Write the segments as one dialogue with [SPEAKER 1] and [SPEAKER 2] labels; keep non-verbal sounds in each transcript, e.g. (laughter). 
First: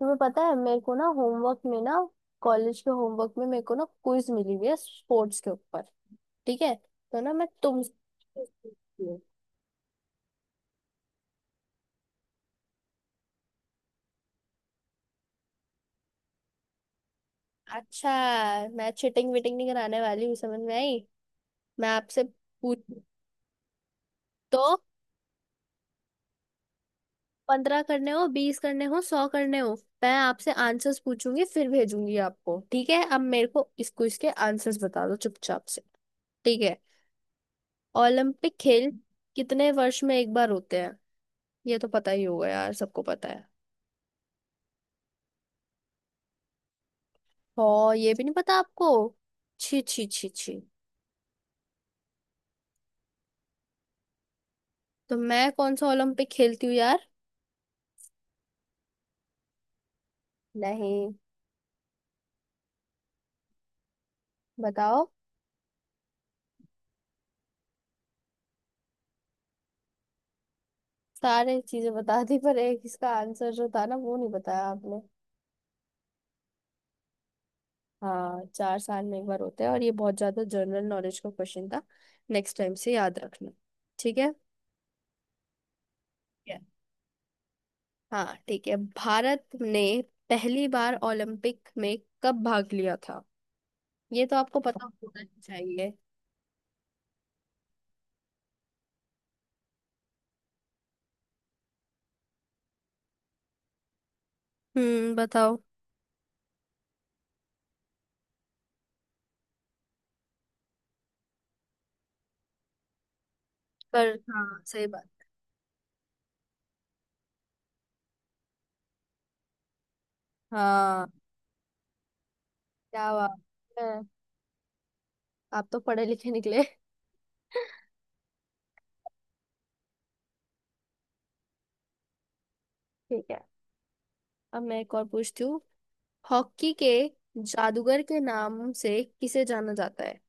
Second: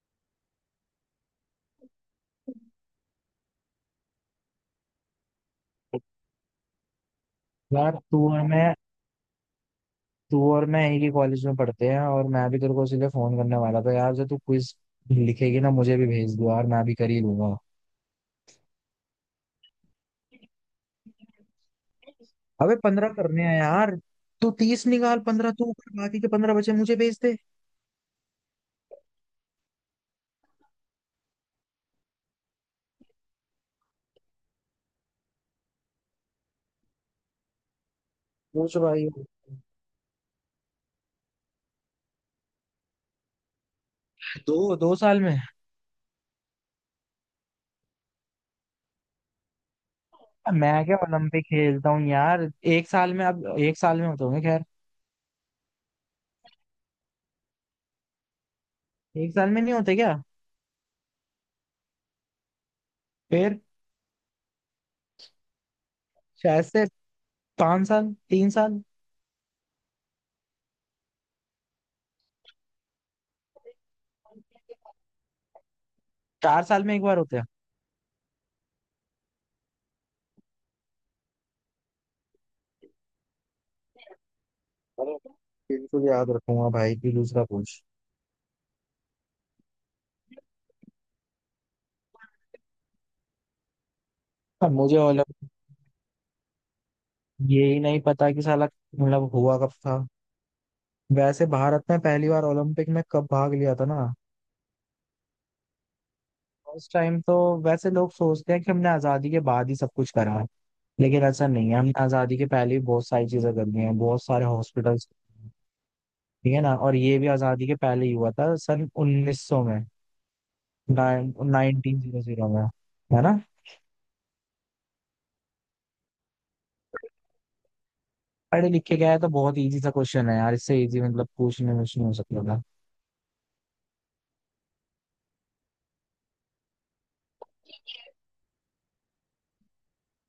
[SPEAKER 1] तुम्हें पता है मेरे को ना होमवर्क में ना कॉलेज के होमवर्क में मेरे को ना क्विज मिली हुई है स्पोर्ट्स के ऊपर। ठीक है। तो ना मैं तुमसे
[SPEAKER 2] यार तू और
[SPEAKER 1] quiz
[SPEAKER 2] मैं
[SPEAKER 1] पूछती हूँ।
[SPEAKER 2] तू और मैं एक ही कॉलेज में पढ़ते हैं और मैं भी तेरे को इसीलिए फोन करने वाला था यार। जब तू क्विज लिखेगी ना, मुझे भी भेज दो यार, मैं भी कर ही लूंगा।
[SPEAKER 1] अच्छा। मैं चिटिंग विटिंग नहीं कराने वाली हूँ, समझ में आई। मैं आपसे
[SPEAKER 2] अबे
[SPEAKER 1] पूछ।
[SPEAKER 2] 15 करने हैं यार। तू
[SPEAKER 1] तो
[SPEAKER 2] 30 निकाल, 15 तू कर, बाकी के 15 बचे मुझे भेज दे।
[SPEAKER 1] 15 करने हो, 20 करने हो, 100 करने हो। मैं आपसे आंसर्स पूछूंगी फिर भेजूंगी आपको। ठीक है, अब मेरे को इस क्विज के आंसर्स बता दो चुपचाप से। ठीक है। ओलंपिक
[SPEAKER 2] पूछ
[SPEAKER 1] खेल
[SPEAKER 2] भाई।
[SPEAKER 1] कितने वर्ष में एक बार होते हैं? ये तो पता ही होगा यार, सबको पता है।
[SPEAKER 2] दो दो साल में।
[SPEAKER 1] और ये भी नहीं पता आपको? छी छी छी छी।
[SPEAKER 2] मैं क्या ओलंपिक खेलता हूँ यार। एक साल में, अब एक साल में होते होंगे खैर।
[SPEAKER 1] तो मैं कौन सा ओलंपिक खेलती हूँ यार?
[SPEAKER 2] एक साल में नहीं होते क्या।
[SPEAKER 1] नहीं।
[SPEAKER 2] फिर।
[SPEAKER 1] बताओ।
[SPEAKER 2] शायद से 5 साल, 3 साल।
[SPEAKER 1] सारे चीजें बता दी पर एक इसका आंसर जो था ना वो नहीं बताया आपने।
[SPEAKER 2] 4 साल में एक बार होते हैं।
[SPEAKER 1] हाँ, 4 साल में एक बार होता है और ये बहुत ज्यादा जनरल नॉलेज का क्वेश्चन था। नेक्स्ट टाइम से याद रखना। ठीक है।
[SPEAKER 2] अरे, बिल्कुल याद
[SPEAKER 1] Yeah।
[SPEAKER 2] रखूंगा भाई, तू दूसरा पूछ।
[SPEAKER 1] हाँ ठीक है। भारत ने पहली बार ओलंपिक में कब भाग लिया था? ये तो आपको
[SPEAKER 2] हाँ,
[SPEAKER 1] पता
[SPEAKER 2] मुझे
[SPEAKER 1] होना
[SPEAKER 2] ओलंपिक
[SPEAKER 1] चाहिए।
[SPEAKER 2] ये ही नहीं पता कि साला मतलब हुआ कब था। वैसे भारत ने पहली बार ओलंपिक में कब भाग लिया था ना।
[SPEAKER 1] हम्म, बताओ।
[SPEAKER 2] उस टाइम तो वैसे लोग सोचते हैं कि हमने आजादी के बाद ही सब कुछ करा है, लेकिन ऐसा नहीं है। हमने आजादी के पहले ही बहुत सारी चीजें कर दी हैं,
[SPEAKER 1] पर
[SPEAKER 2] बहुत सारे
[SPEAKER 1] हाँ सही
[SPEAKER 2] हॉस्पिटल्स।
[SPEAKER 1] बात।
[SPEAKER 2] ठीक है ना। और ये भी आजादी के पहले ही हुआ था, सन 1900 में।
[SPEAKER 1] हाँ।
[SPEAKER 2] नाइनटीन जीरो जीरो में।
[SPEAKER 1] क्या
[SPEAKER 2] है
[SPEAKER 1] बात
[SPEAKER 2] ना।
[SPEAKER 1] है। आप तो पढ़े लिखे निकले।
[SPEAKER 2] पढ़े लिखे गया है तो, बहुत इजी सा क्वेश्चन है यार, इससे इजी मतलब पूछने में नहीं हो सकता था।
[SPEAKER 1] ठीक है। अब मैं एक और पूछती हूँ। हॉकी के जादूगर के नाम से किसे जाना जाता है?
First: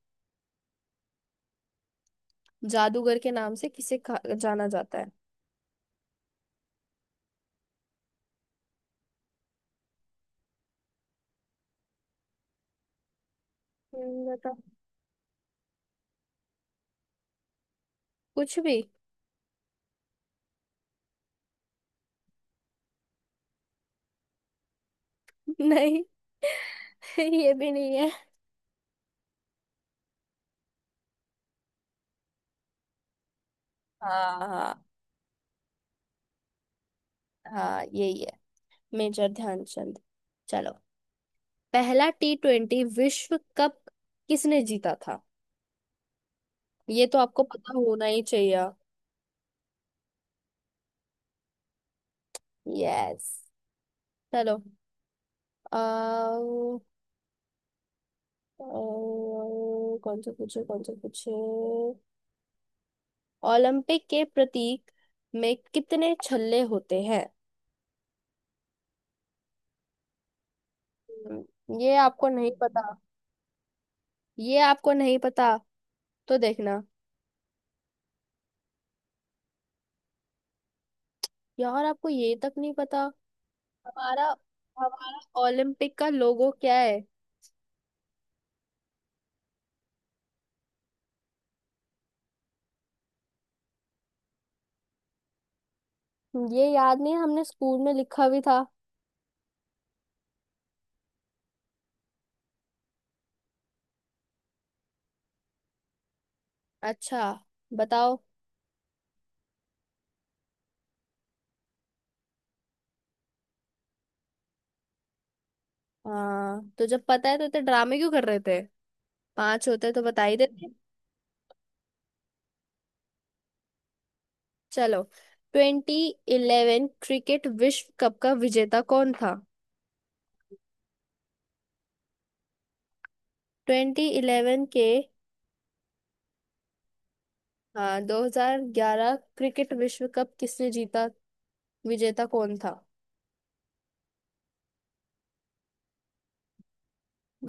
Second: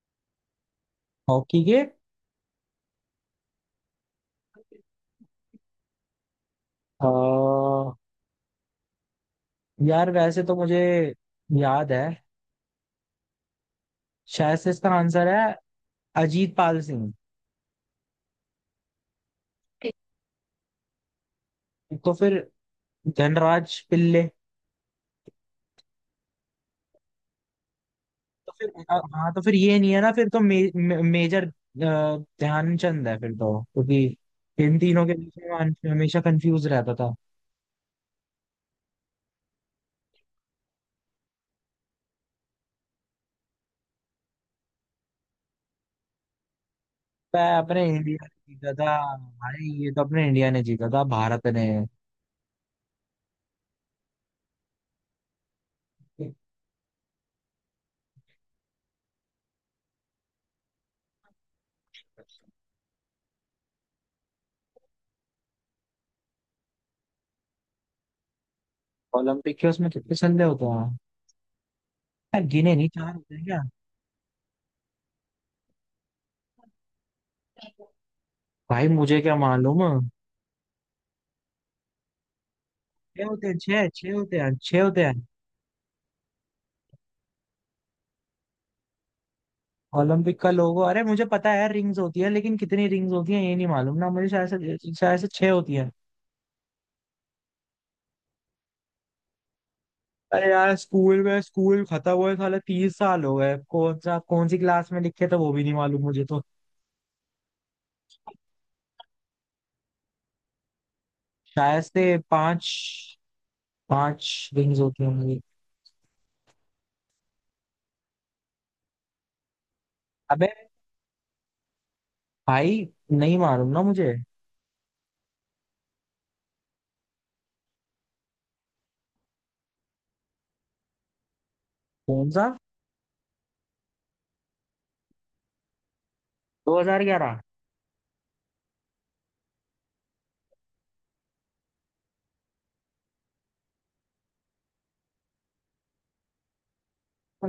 [SPEAKER 2] हॉकी के
[SPEAKER 1] जादूगर के नाम से किसे जाना जाता है?
[SPEAKER 2] आ, यार वैसे तो मुझे याद है।
[SPEAKER 1] बताओ।
[SPEAKER 2] शायद से इसका आंसर है अजीत पाल सिंह।
[SPEAKER 1] कुछ भी।
[SPEAKER 2] तो फिर धनराज पिल्ले।
[SPEAKER 1] (laughs) नहीं। (laughs) ये भी नहीं है।
[SPEAKER 2] तो फिर हाँ, तो फिर ये नहीं है ना। फिर तो मे, मे, मेजर ध्यानचंद है फिर तो, क्योंकि
[SPEAKER 1] हाँ
[SPEAKER 2] इन
[SPEAKER 1] हाँ
[SPEAKER 2] तीनों के बीच में मैं हमेशा कंफ्यूज रहता था।
[SPEAKER 1] हाँ, यही है। मेजर ध्यानचंद। चलो। पहला T20 विश्व कप किसने जीता था? ये तो आपको
[SPEAKER 2] मैं,
[SPEAKER 1] पता
[SPEAKER 2] अपने
[SPEAKER 1] होना
[SPEAKER 2] इंडिया
[SPEAKER 1] ही
[SPEAKER 2] ने
[SPEAKER 1] चाहिए।
[SPEAKER 2] जीता था। भाई ये तो अपने इंडिया ने जीता था, भारत ने।
[SPEAKER 1] यस। चलो। और कौन सा पूछे कौन सा पूछे। ओलंपिक के प्रतीक में कितने छल्ले होते हैं?
[SPEAKER 2] ओलंपिक के, उसमें कितने संदेह होते हैं।
[SPEAKER 1] ये आपको
[SPEAKER 2] यार,
[SPEAKER 1] नहीं
[SPEAKER 2] गिने
[SPEAKER 1] पता?
[SPEAKER 2] नहीं, चार होते हैं क्या।
[SPEAKER 1] ये आपको नहीं पता, तो देखना।
[SPEAKER 2] भाई मुझे क्या मालूम।
[SPEAKER 1] यार आपको ये तक नहीं पता।
[SPEAKER 2] छह होते हैं, छह छह
[SPEAKER 1] हमारा
[SPEAKER 2] होते हैं, छह होते हैं।
[SPEAKER 1] हमारा ओलंपिक का लोगो क्या है?
[SPEAKER 2] ओलंपिक का लोगो, अरे मुझे पता है रिंग्स होती है, लेकिन कितनी रिंग्स होती है ये नहीं मालूम ना मुझे। शायद से छह होती है।
[SPEAKER 1] ये याद नहीं है, हमने स्कूल में लिखा भी था।
[SPEAKER 2] अरे यार, स्कूल में, स्कूल खत्म हुए साले 30 साल हो गए। कौन सी क्लास में लिखे थे वो भी नहीं मालूम मुझे तो।
[SPEAKER 1] अच्छा। बताओ।
[SPEAKER 2] शायद से पांच, पांच रिंग्स होती है मुझे।
[SPEAKER 1] हाँ तो जब पता है तो इतने ड्रामे क्यों कर रहे थे? 5 होते तो बता ही
[SPEAKER 2] अबे
[SPEAKER 1] देते।
[SPEAKER 2] भाई नहीं मालूम ना मुझे।
[SPEAKER 1] चलो। 2011 क्रिकेट विश्व कप का विजेता कौन था?
[SPEAKER 2] कौन सा।
[SPEAKER 1] 2011 के?
[SPEAKER 2] 2011।
[SPEAKER 1] हाँ, 2011 क्रिकेट विश्व कप किसने जीता? विजेता कौन था?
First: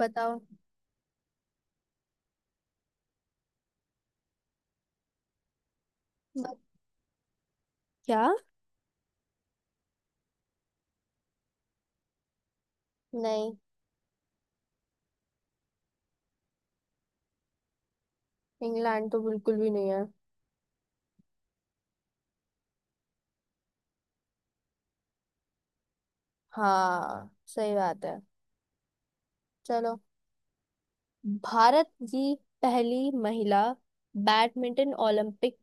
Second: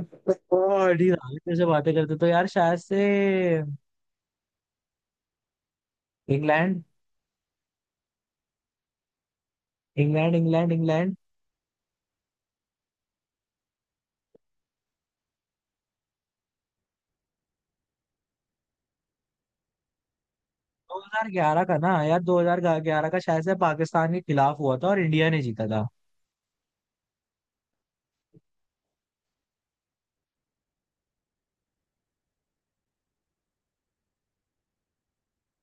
[SPEAKER 1] बताओ।
[SPEAKER 2] ओ, अड़ी, आगे से बातें करते तो यार, शायद से
[SPEAKER 1] ब-
[SPEAKER 2] इंग्लैंड।
[SPEAKER 1] क्या?
[SPEAKER 2] England England England.
[SPEAKER 1] नहीं। इंग्लैंड तो बिल्कुल भी नहीं है।
[SPEAKER 2] 2011 का ना यार, 2011 का शायद से पाकिस्तान के खिलाफ हुआ था और इंडिया ने जीता था।
[SPEAKER 1] हाँ सही बात है। चलो। भारत की पहली महिला बैडमिंटन ओलंपिक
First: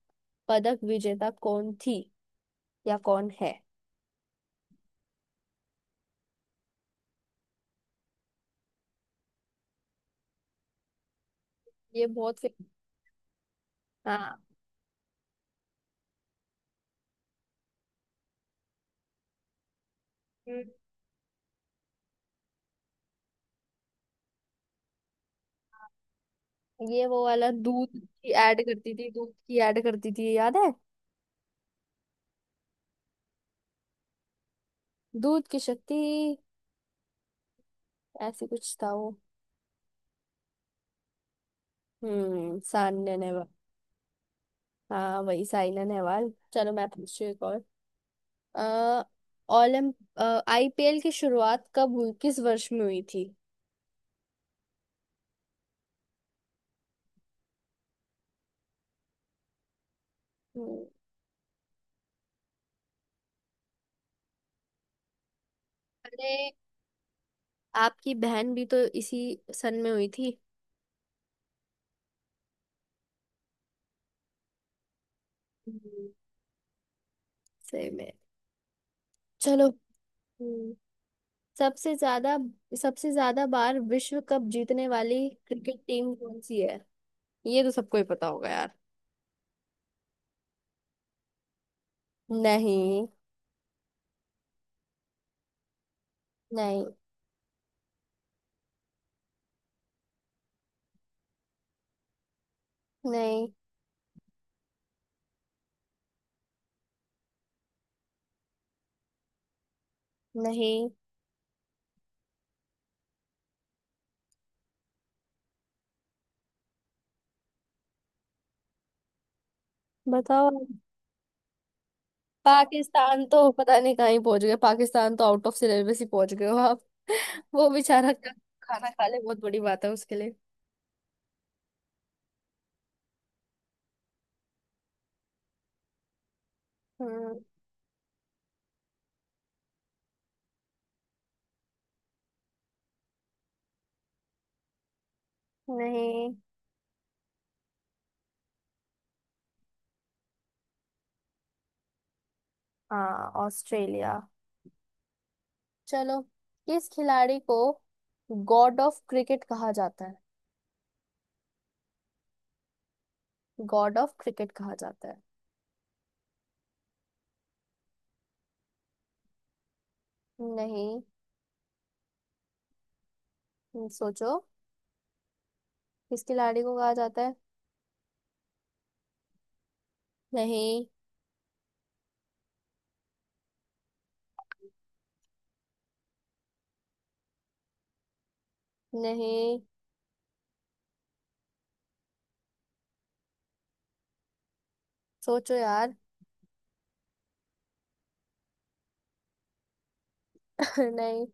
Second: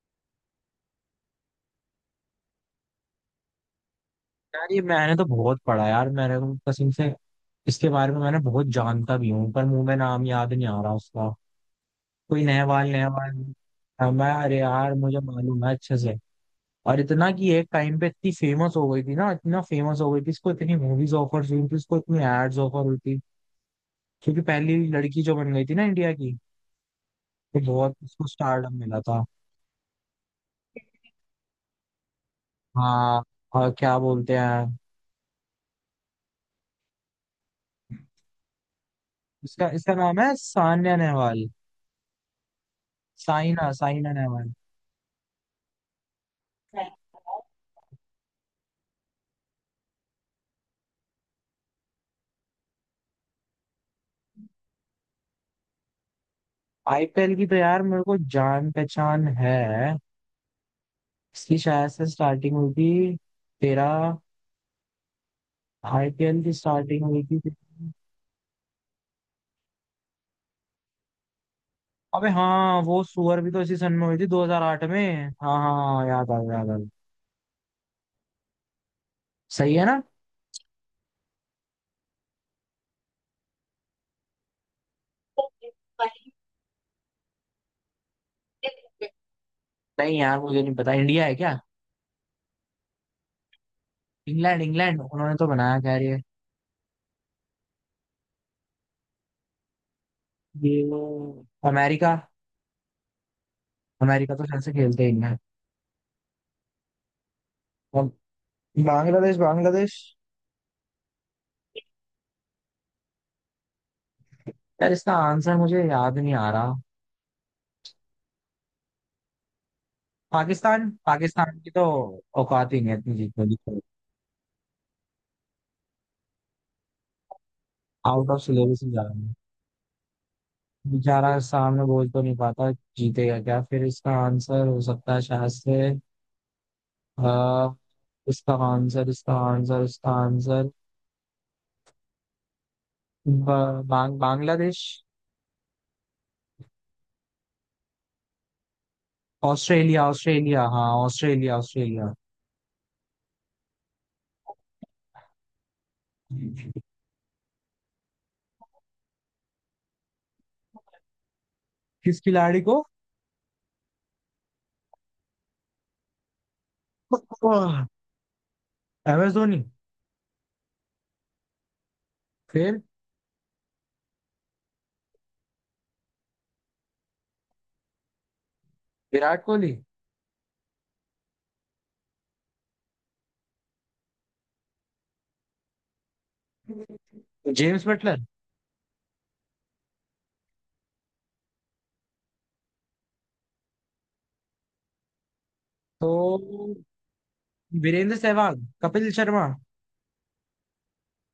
[SPEAKER 1] पदक विजेता कौन थी या कौन है?
[SPEAKER 2] यार ये मैंने तो बहुत पढ़ा यार, मैंने तो कसम से इसके बारे में मैंने बहुत जानता भी हूँ, पर मुंह में नाम याद नहीं आ रहा उसका।
[SPEAKER 1] ये बहुत
[SPEAKER 2] कोई
[SPEAKER 1] फेमस।
[SPEAKER 2] नहवाल नहवाल। हाँ, मैं,
[SPEAKER 1] हाँ।
[SPEAKER 2] अरे यार मुझे मालूम है अच्छे से। और इतना कि एक टाइम पे इतनी फेमस हो गई थी ना, इतना फेमस हो गई थी। इसको इतनी मूवीज ऑफर हुई थी, इसको इतनी एड्स ऑफर हुई थी, क्योंकि पहली लड़की जो बन गई थी ना इंडिया की।
[SPEAKER 1] ये वो वाला
[SPEAKER 2] तो
[SPEAKER 1] दूध
[SPEAKER 2] बहुत उसको
[SPEAKER 1] की ऐड
[SPEAKER 2] स्टारडम
[SPEAKER 1] करती
[SPEAKER 2] मिला
[SPEAKER 1] थी,
[SPEAKER 2] था।
[SPEAKER 1] दूध की ऐड करती थी, याद है?
[SPEAKER 2] हाँ। और क्या बोलते हैं,
[SPEAKER 1] दूध की शक्ति, ऐसे कुछ था वो।
[SPEAKER 2] इसका इसका नाम है सान्या नेहवाल।
[SPEAKER 1] हम्म, सान्या नेहवाल।
[SPEAKER 2] साइना साइना नेहवाल।
[SPEAKER 1] हाँ वही साइना नेहवाल। चलो मैं पूछती हूँ एक और। अः ओलंप IPL की शुरुआत कब हुई, किस वर्ष में हुई थी?
[SPEAKER 2] आईपीएल की तो यार मेरे को जान पहचान है।
[SPEAKER 1] हम्म।
[SPEAKER 2] इसकी शायद से स्टार्टिंग हुई थी, तेरा,
[SPEAKER 1] अरे
[SPEAKER 2] आईपीएल की स्टार्टिंग हुई थी, तेरी-
[SPEAKER 1] आपकी बहन भी तो इसी सन में हुई थी।
[SPEAKER 2] अबे हाँ, वो सुअर भी तो इसी सन में हुई थी, 2008 में। हाँ हाँ हाँ,
[SPEAKER 1] हम्म,
[SPEAKER 2] याद आ गया, याद आ गया।
[SPEAKER 1] सही में। चलो।
[SPEAKER 2] सही है ना।
[SPEAKER 1] हम्म, सबसे ज्यादा सबसे ज्यादा बार विश्व कप जीतने वाली क्रिकेट टीम कौन सी है? ये तो सबको ही पता होगा यार।
[SPEAKER 2] नहीं यार मुझे नहीं पता, इंडिया है क्या।
[SPEAKER 1] नहीं।
[SPEAKER 2] इंग्लैंड इंग्लैंड, उन्होंने तो बनाया खैर। ये
[SPEAKER 1] नहीं।
[SPEAKER 2] ये अमेरिका।
[SPEAKER 1] नहीं।
[SPEAKER 2] अमेरिका तो शायद से खेलते ही हैं। बांग्लादेश बांग्लादेश।
[SPEAKER 1] नहीं।
[SPEAKER 2] यार इसका आंसर मुझे याद नहीं आ रहा।
[SPEAKER 1] बताओ आप।
[SPEAKER 2] पाकिस्तान, पाकिस्तान की तो औकात ही नहीं है इतनी
[SPEAKER 1] पाकिस्तान
[SPEAKER 2] जीतने
[SPEAKER 1] तो पता
[SPEAKER 2] की।
[SPEAKER 1] नहीं कहाँ ही पहुंच गए, पाकिस्तान तो आउट ऑफ सिलेबस ही पहुंच गए हो आप। (laughs) वो बेचारा
[SPEAKER 2] आउट
[SPEAKER 1] क्या।
[SPEAKER 2] ऑफ सिलेबस
[SPEAKER 1] खाना
[SPEAKER 2] ही जा
[SPEAKER 1] खा
[SPEAKER 2] रहा
[SPEAKER 1] ले,
[SPEAKER 2] है
[SPEAKER 1] बहुत बड़ी बात है उसके लिए।
[SPEAKER 2] बेचारा, सामने बोल तो नहीं पाता। जीतेगा क्या फिर। इसका आंसर हो सकता है शायद से।
[SPEAKER 1] हम्म।
[SPEAKER 2] अह, इसका आंसर, बांग्लादेश।
[SPEAKER 1] नहीं।
[SPEAKER 2] ऑस्ट्रेलिया ऑस्ट्रेलिया, हाँ ऑस्ट्रेलिया ऑस्ट्रेलिया।
[SPEAKER 1] हाँ ऑस्ट्रेलिया। चलो। किस खिलाड़ी को गॉड ऑफ क्रिकेट कहा जाता है?
[SPEAKER 2] किस खिलाड़ी को,
[SPEAKER 1] गॉड ऑफ क्रिकेट कहा जाता है?
[SPEAKER 2] M S Dhoni.
[SPEAKER 1] नहीं।
[SPEAKER 2] फिर,
[SPEAKER 1] सोचो। किस खिलाड़ी को कहा जाता है?
[SPEAKER 2] विराट कोहली।
[SPEAKER 1] नहीं।
[SPEAKER 2] जेम्स बटलर,
[SPEAKER 1] नहीं। सोचो यार।
[SPEAKER 2] तो, वीरेंद्र सहवाग, कपिल शर्मा,
[SPEAKER 1] (laughs) नहीं।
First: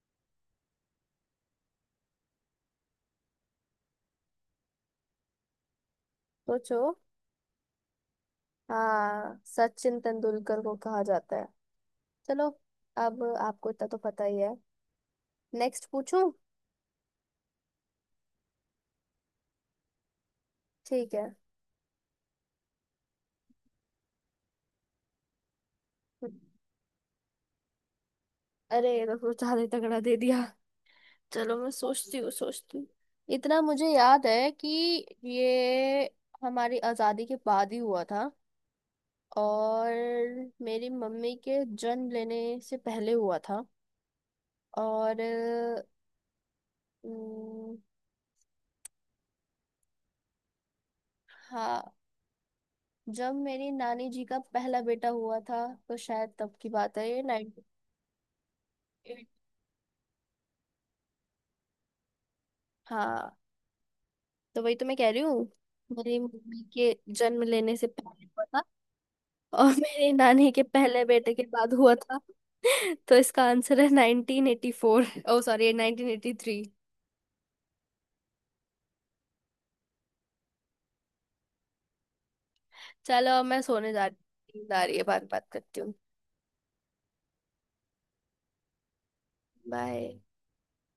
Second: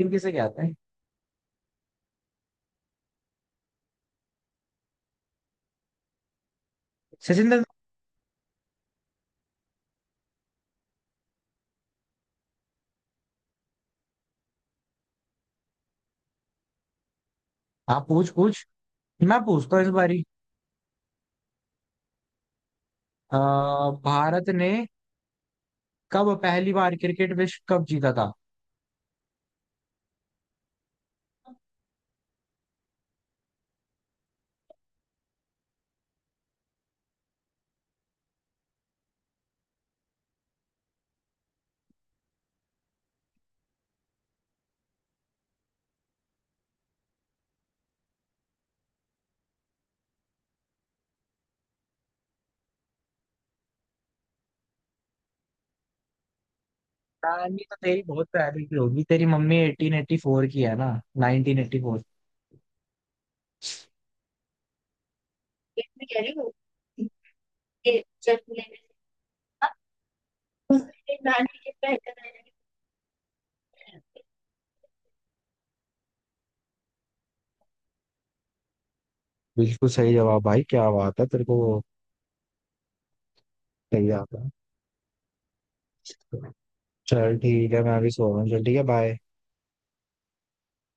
[SPEAKER 2] इन किसे कहते हैं।
[SPEAKER 1] सोचो।
[SPEAKER 2] सचिन तेंदुलकर।
[SPEAKER 1] हाँ सचिन तेंदुलकर को कहा जाता है। चलो। अब आपको इतना तो पता ही है। नेक्स्ट पूछूं?
[SPEAKER 2] आप पूछ पूछ, मैं पूछता हूँ इस बारी।
[SPEAKER 1] ठीक है।
[SPEAKER 2] अ, भारत ने कब पहली बार क्रिकेट विश्व कप जीता था।
[SPEAKER 1] अरे ये तो ज्यादा ही तगड़ा दे दिया। चलो मैं सोचती हूँ सोचती हूँ। इतना मुझे याद है कि ये हमारी आजादी के बाद ही हुआ था और मेरी मम्मी के जन्म लेने से पहले हुआ था। और उम, हाँ, जब मेरी नानी जी का पहला बेटा हुआ था तो शायद तब की बात है ये 98।
[SPEAKER 2] कहानी तो तेरी बहुत पहले की होगी, तेरी मम्मी 1884 की है ना। 1984।
[SPEAKER 1] हाँ। तो वही तो मैं कह रही हूँ। मेरी मम्मी के जन्म लेने से पहले हुआ था और (laughs) मेरी नानी के पहले बेटे के बाद हुआ था। (laughs) तो इसका आंसर है 1984, ओ सॉरी 1983।
[SPEAKER 2] बिल्कुल सही जवाब, भाई क्या बात है तेरे को।
[SPEAKER 1] चलो अब मैं सोने जा
[SPEAKER 2] सही
[SPEAKER 1] रही
[SPEAKER 2] आता है।
[SPEAKER 1] हूँ, नींद आ रही है, बात बात करती हूँ।
[SPEAKER 2] चल ठीक है, मैं अभी सो रहा हूँ। चल ठीक है, बाय।
[SPEAKER 1] बाय।